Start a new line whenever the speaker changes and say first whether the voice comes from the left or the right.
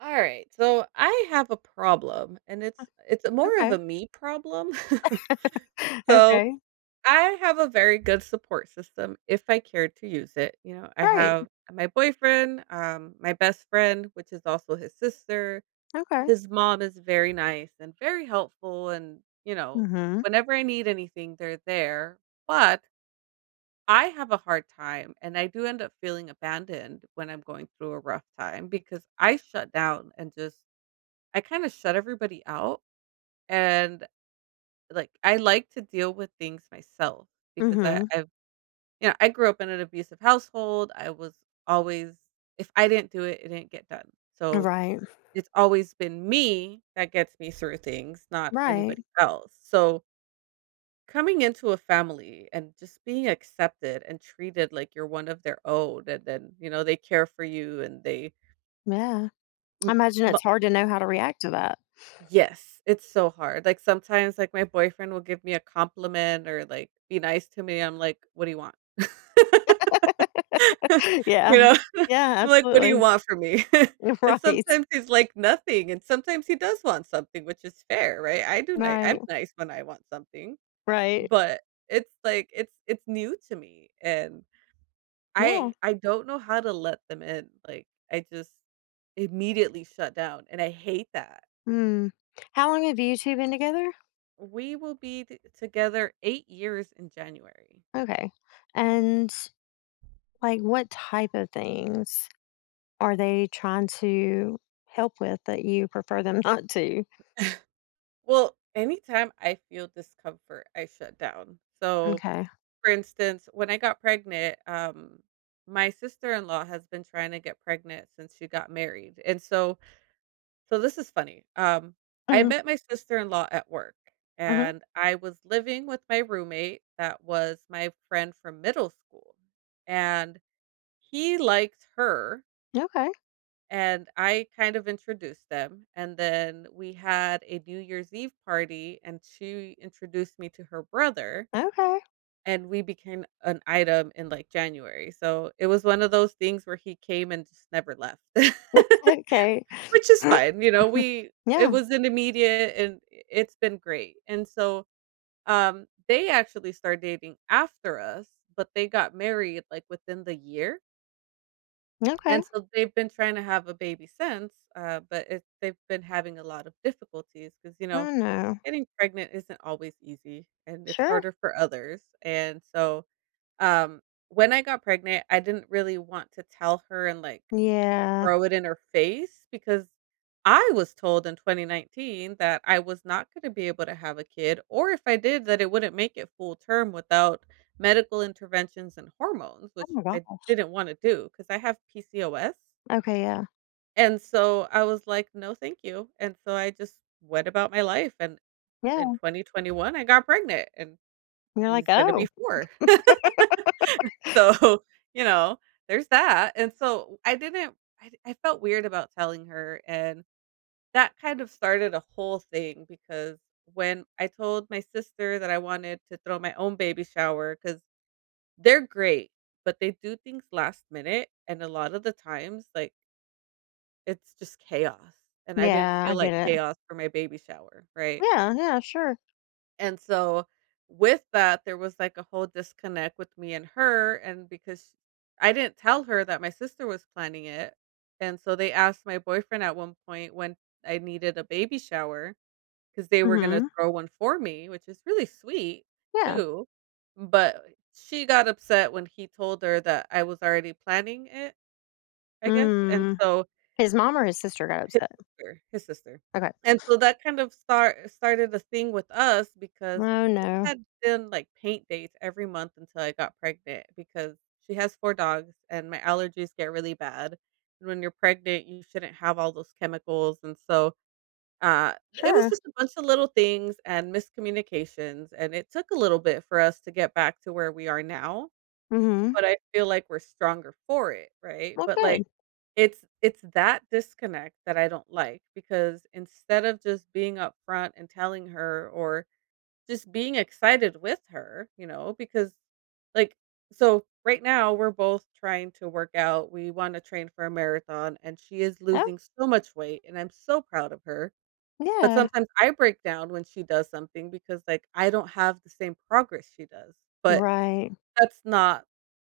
right: All right. So I have a problem and it's more of
left: Okay.
right: a me problem. So
left: Okay.
right: I have a very good support system if I care to use it. You know, I
left: Right.
right: have my boyfriend, my best friend, which is also his sister.
left: Okay.
right: His mom is very nice and very helpful and, you know,
left: Mhm.
right: whenever I need anything, they're there. But I have a hard time and I do end up feeling abandoned when I'm going through a rough time because I shut down and just I kinda shut everybody out, and, like, I like to deal with things myself because I
left: Mhm.
right: I've you know, I grew up in an abusive household. I was always, if I didn't do it, it didn't get done, so
left: Right.
right: it's always been me that gets me through things, not
left: Right.
right: anybody else. So coming into a family and just being accepted and treated like you're one of their own, and then, you know, they care for you and they
left: Yeah.
right: m
left: I imagine
right: m
left: it's hard to know how to react to that.
right: yes, it's so hard. Like, sometimes, like, my boyfriend will give me a compliment or, like, be nice to me, I'm like, "What do you want?"
left: Yeah.
right: You know? I'm
left: Yeah,
right: like, "What do you
left: absolutely.
right: want from me?" And
left: Right.
right: sometimes he's like, "Nothing," and sometimes he does want something, which is fair, right? I do ni I'm
left: Right.
right: nice when I want something,
left: Right.
right: but it's like, it's new to me, and
left: Yeah.
right: I don't know how to let them in, like, I just immediately shut down, and I hate that.
left: Mm. How long have you two been together?
right: We will be t together 8 years in January.
left: Okay. And, like, what type of things are they trying to help with that you prefer them not to?
right: Well, anytime I feel discomfort, I shut down. So,
left: Okay.
right: for instance, when I got pregnant, my sister-in-law has been trying to get pregnant since she got married, and so this is funny. I
left: Mhm.
right: met my sister-in-law at work,
left: Mhm.
right: and I was living with my roommate that was my friend from middle school, and he liked her.
left: Okay.
right: And I kind of introduced them, and then we had a New Year's Eve party, and she introduced me to her brother,
left: Okay.
right: and we became an item in, like, January, so it was one of those things where he came and just never left, which
left: Okay.
right: is fine, you know, we it
left: Yeah.
right: was an immediate and it's been great, and so, they actually started dating after us, but they got married, like, within the year.
left: Okay.
right: And so they've been trying to have a baby since, but it they've been having a lot of difficulties because you know,
left: Oh no!
right: getting pregnant isn't always easy, and it's
left: Sure.
right: harder for others, and so, um, when I got pregnant, I didn't really want to tell her and, like,
left: Yeah.
right: throw it in her face because I was told in 2019 that I was not gonna be able to have a kid, or if I did, that it wouldn't make it full term without medical interventions and hormones,
left: Oh
right: which
left: my
right: I
left: god.
right: didn't wanna do because I have PCOS.
left: Okay, yeah.
right: And so I was like, "No, thank you." And so I just went about my life, and in
left: Yeah.
right: 2021, I got pregnant, and
left: You're like,
right: he's gonna be
left: "Oh,
right: 4. So, you know, there's that. And so I didn't I felt weird about telling her, and that kind of started a whole thing because when I told my sister that I wanted to throw my own baby shower, because 'cause they're great, but they do things last minute, and a lot of the times, like it's just chaos, and I didn't
left: yeah,
right: feel
left: I get
right: like
left: it."
right: chaos for my baby shower, right?
left: Yeah, yeah, sure.
right: And so, with that, there was, like, a whole disconnect with me and her, and because I didn't tell her that my sister was planning it, and so they asked my boyfriend at one point when I needed a baby shower because they were gonna
left: Mhm.
right: throw one for me, which is really sweet
left: Yeah.
right: too, but she got upset when he told her that I was already planning it, I guess, and
left: Mm.
right: so
left: His mom or his sister got upset?
right: sister his sister.
left: Okay.
right: And so that kind of started a thing with us because
left: Oh,
right: we
left: no.
right: had done, like, paint dates every month until I got pregnant because she has 4 dogs and my allergies get really bad. And when you're pregnant, you shouldn't have all those chemicals, and so, uh, it was
left: Sure.
right: just a bunch of little things and miscommunications, and it took a little bit for us to get back to where we are now,
left: Mhm.
right: but I feel like we're stronger for it, right?
left: Well,
right: But, like,
left: good.
right: it's that disconnect that I don't like because instead of just being upfront and telling her or just being excited with her, you know, because, like so right now we're both trying to work out, we wanna train for a marathon, and she is
left: Oh,
right: losing so much weight, and I'm so proud of her, but
left: yeah.
right: sometimes I break down when she does something because, like, I don't have the same progress she does, but
left: Right.
right: that's not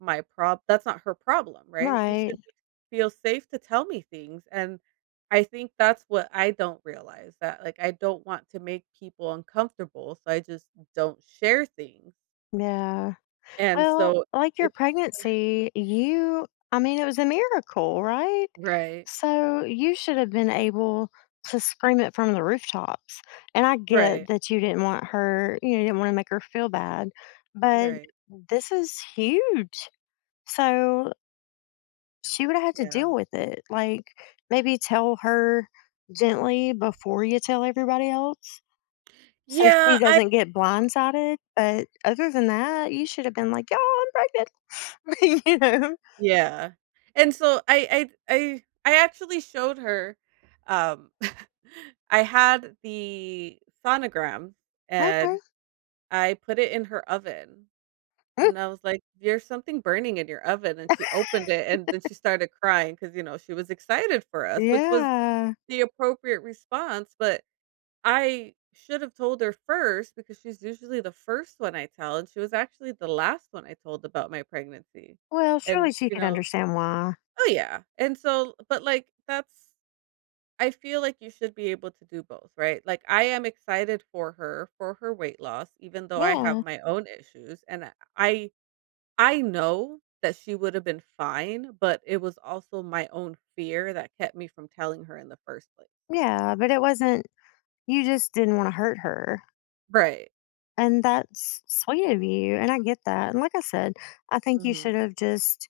right: my prob that's not her problem, right? She should
left: Right.
right: be feel safe to tell me things, and I think that's what I don't realize that, like, I don't want to make people uncomfortable, so I just don't share things,
left: Yeah.
right: and
left: Well,
right: so
left: like your
right: it's
left: pregnancy, you I mean, it was a miracle, right?
right: right.
left: So you should have been able to scream it from the rooftops. And I get
right: Right,
left: that you didn't want her, you know, you didn't want to make her feel bad, but
right: right,
left: this is huge. So she would have had to
right: yeah.
left: deal with it. Like maybe tell her gently before you tell everybody else so
right: Yeah,
left: she
right: I
left: doesn't get blindsided. But other than that, you should have been like, y'all, I'm pregnant. you know?
right: yeah, and so I actually showed her, um I had the sonogram
left: Okay.
right: and I put it in her oven, and I was like, "There's something burning in your oven," and she opened it, and then she started crying because you know, she was excited for us, which was
left: Yeah.
right: the appropriate response, but I should have told her first because she's usually the first one I tell, and she was actually the last one I told about my pregnancy,
left: Well,
right: and,
left: surely she
right: you
left: could
right: know
left: understand why.
right: oh, yeah, and so but, like, that's I feel like you should be able to do both, right? Like, I am excited for her weight loss, even though I have
left: Yeah.
right: my own issues, and I I know that she would have been fine, but it was also my own fear that kept me from telling her in the first place.
left: Yeah, but it wasn't you just didn't want to hurt her.
right: Right.
left: And that's sweet of you, and I get that. And like I said, I think you
right: Mhm.
left: should have just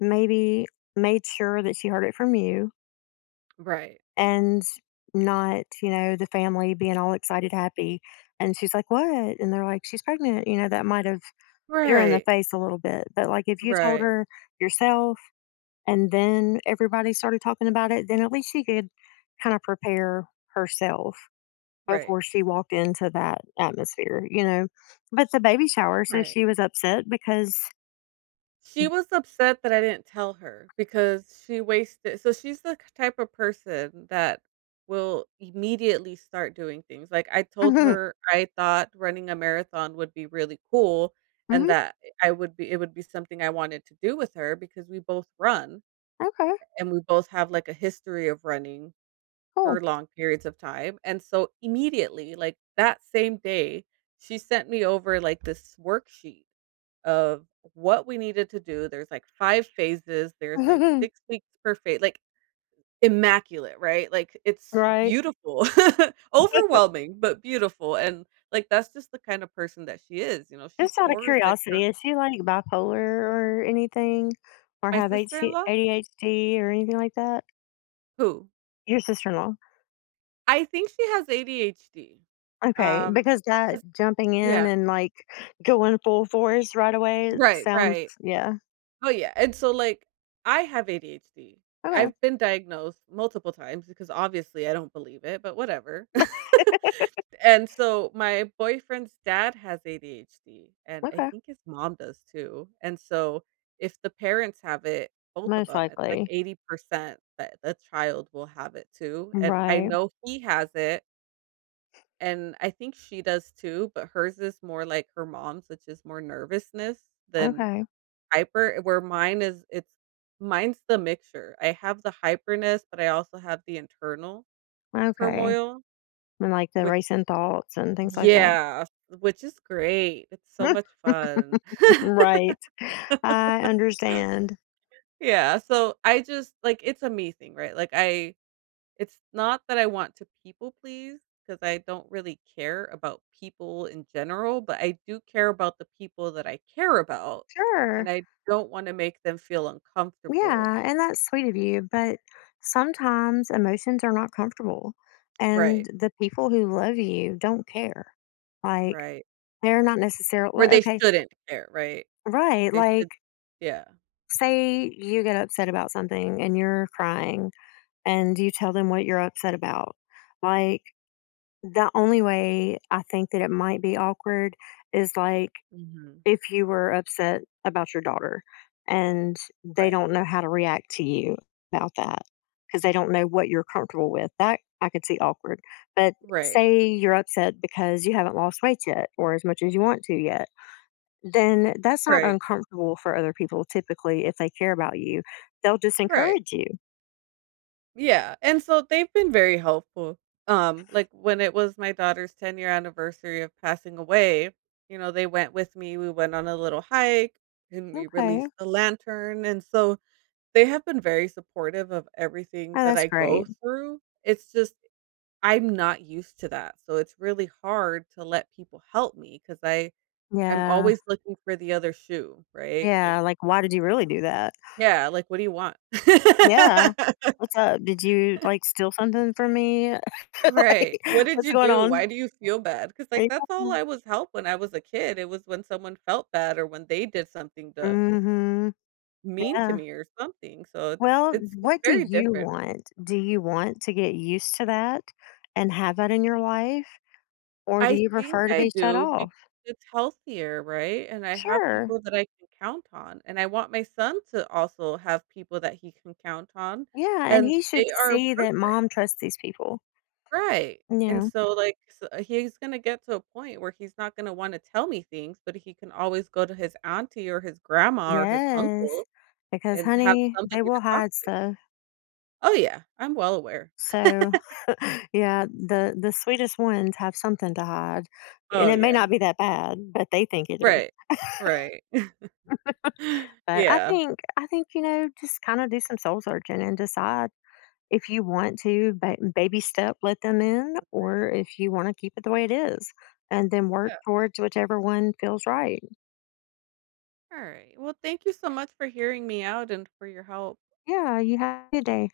left: maybe made sure that she heard it from you
right: Right.
left: and not, you know, the family being all excited, happy, and she's like, "What?" And they're like, "She's pregnant." You know, that might have hit her in the
right: Right.
left: face a little bit. But like if you told
right: Right.
left: her yourself and then everybody started talking about it, then at least she could kinda prepare herself
right: Right.
left: before she walked into that atmosphere, you know? But the baby shower, so
right: Right.
left: she was upset because
right: She was upset that I didn't tell her because she wasted so she's the k type of person that will immediately start doing things, like, I told
left: Mhm,
right: her I thought running a marathon would be really cool and
left: mhm,
right: that I would be it would be something I wanted to do with her because we both run
left: okay,
right: and we both have, like, a history of running
left: cool.
right: for long periods of time, and so immediately, like, that same day, she sent me over, like, this worksheet of what we needed to do. There's like 5 phases, there's like 6 weeks per phase, like immaculate, right? Like it's
left: Right?
right: beautiful, overwhelming, but beautiful, and like that's just the kind of person that she is, you know, she
left: Just out of
right: pours like her
left: curiosity, is she, like, bipolar or anything? Or
right: my
left: have HD
right: sister-in-law?
left: ADHD or anything like that?
right: Who?
left: Your sister-in-law?
right: I think she has ADHD.
left: Okay,
right: Um,
left: because that
right: 'Cause
left: jumping in
right: yeah,
left: and, like, going full force right away sounds
right: right.
left: yeah,
right: Oh yeah, and so like I have ADHD.
left: okay.
right: I've been diagnosed multiple times because obviously I don't believe it, but whatever. And so my boyfriend's dad has ADHD, and I
left: Okay.
right: think his mom does too. And so if the parents have it, both of
left: Most
right: them, it's like
left: likely.
right: 80% that the child will have it too. And I
left: Right.
right: know he has it, and I think she does too, but hers is more like her mom's, which is more nervousness than
left: Okay.
right: hyper, where mine is it's mine's the mixture. I have the hyperness, but I also have the internal
left: Okay.
right: turmoil,
left: And like the
right: which
left: racing thoughts and things like that.
right: yeah, which is great. It's so much fun.
left: Right. I understand.
right: Yeah, so I just like it's a me thing, right? Like I it's not that I want to people please because I don't really care about people in general, but I do care about the people that I care about and
left: Sure.
right: I don't want to make them feel uncomfortable.
left: Yeah. And that's sweet of you. But sometimes emotions are not comfortable. And
right: Right.
left: the people who love you don't care. Like
right: Right.
left: they're not
right: Where
left: necessarily,
right: they
left: okay.
right: shouldn't care, right?
left: Right.
right: They should
left: Like,
right: yeah.
left: say you get upset about something and you're crying and you tell them what you're upset about. Like, the only way I think that it might be awkward is, like,
right: Mhm.
left: if you were upset about your daughter and they
right: Right.
left: don't know how to react to you about that because they don't know what you're comfortable with. That I could see awkward. But
right: Right.
left: say you're upset because you haven't lost weight yet or as much as you want to yet, then that's not
right: Right.
left: uncomfortable for other people typically if they care about you. They'll just
right: Right.
left: encourage you.
right: Yeah, and so they've been very helpful. Like when it was my daughter's 10-year anniversary of passing away, you know, they went with me, we went on a little hike, and we
left: "Okay.
right: released the lantern, and so they have been very supportive of everything
left: Oh,
right: that
left: that's
right: I go
left: great.
right: through. It's just I'm not used to that, so it's really hard to let people help me because I'm
left: Yeah.
right: always looking for the other shoe, right? Like,
left: Yeah, like, why did you really do that?"
right: "Yeah, like, what do you want?"
left: Yeah. "What's up? Did you, like, steal something from me?"
right: Right.
left: Like,
right: What did
left: "What's
right: you
left: going
right: do?
left: on?"
right: Why do you feel bad? Because like, that's all
left: Mm.
right: I was helped when I was a kid. It was when someone felt bad or when they did something to
left: Mhm.
right: mean to
left: Yeah.
right: me or something. So it's
left: Well,
right: it's it's
left: what do
right: very
left: you
right: different.
left: want? Do you want to get used to that and have that in your life, or do
right: I
left: you
right: think
left: prefer to
right: I
left: be shut
right: do because
left: off?
right: it's healthier, right? And I have
left: Sure.
right: people that I can count on, and I want my son to also have people that he can count on,
left: Yeah, and
right: and
left: he
right: they
left: should
right: are
left: see that
right: perfect.
left: mom trusts these people,
right: Right,
left: you
right: and
left: know?
right: so, like, s he's gonna get to a point where he's not gonna wanna tell me things, but he can always go to his auntie or his grandma or his
left: Yes.
right: uncle
left: Because,
right: and have
left: honey, they
right: somebody
left: will
right: to talk
left: hide
right: to.
left: stuff.
right: Oh, yeah, I'm well aware.
left: So, yeah, the sweetest ones have something to hide,
right: Oh,
left: and it may
right: yeah.
left: not be that bad, but they think it is.
right: Right. Right.
left: But I
right: Yeah.
left: think I think you know, just kind of do some soul searching and decide if you want to baby step let them in,
right: Right.
left: or if you want to keep it the way it is, and then work
right: Yeah.
left: towards whichever one feels right.
right: Alright, well, thank you so much for hearing me out and for your help.
left: Yeah, you have a good day.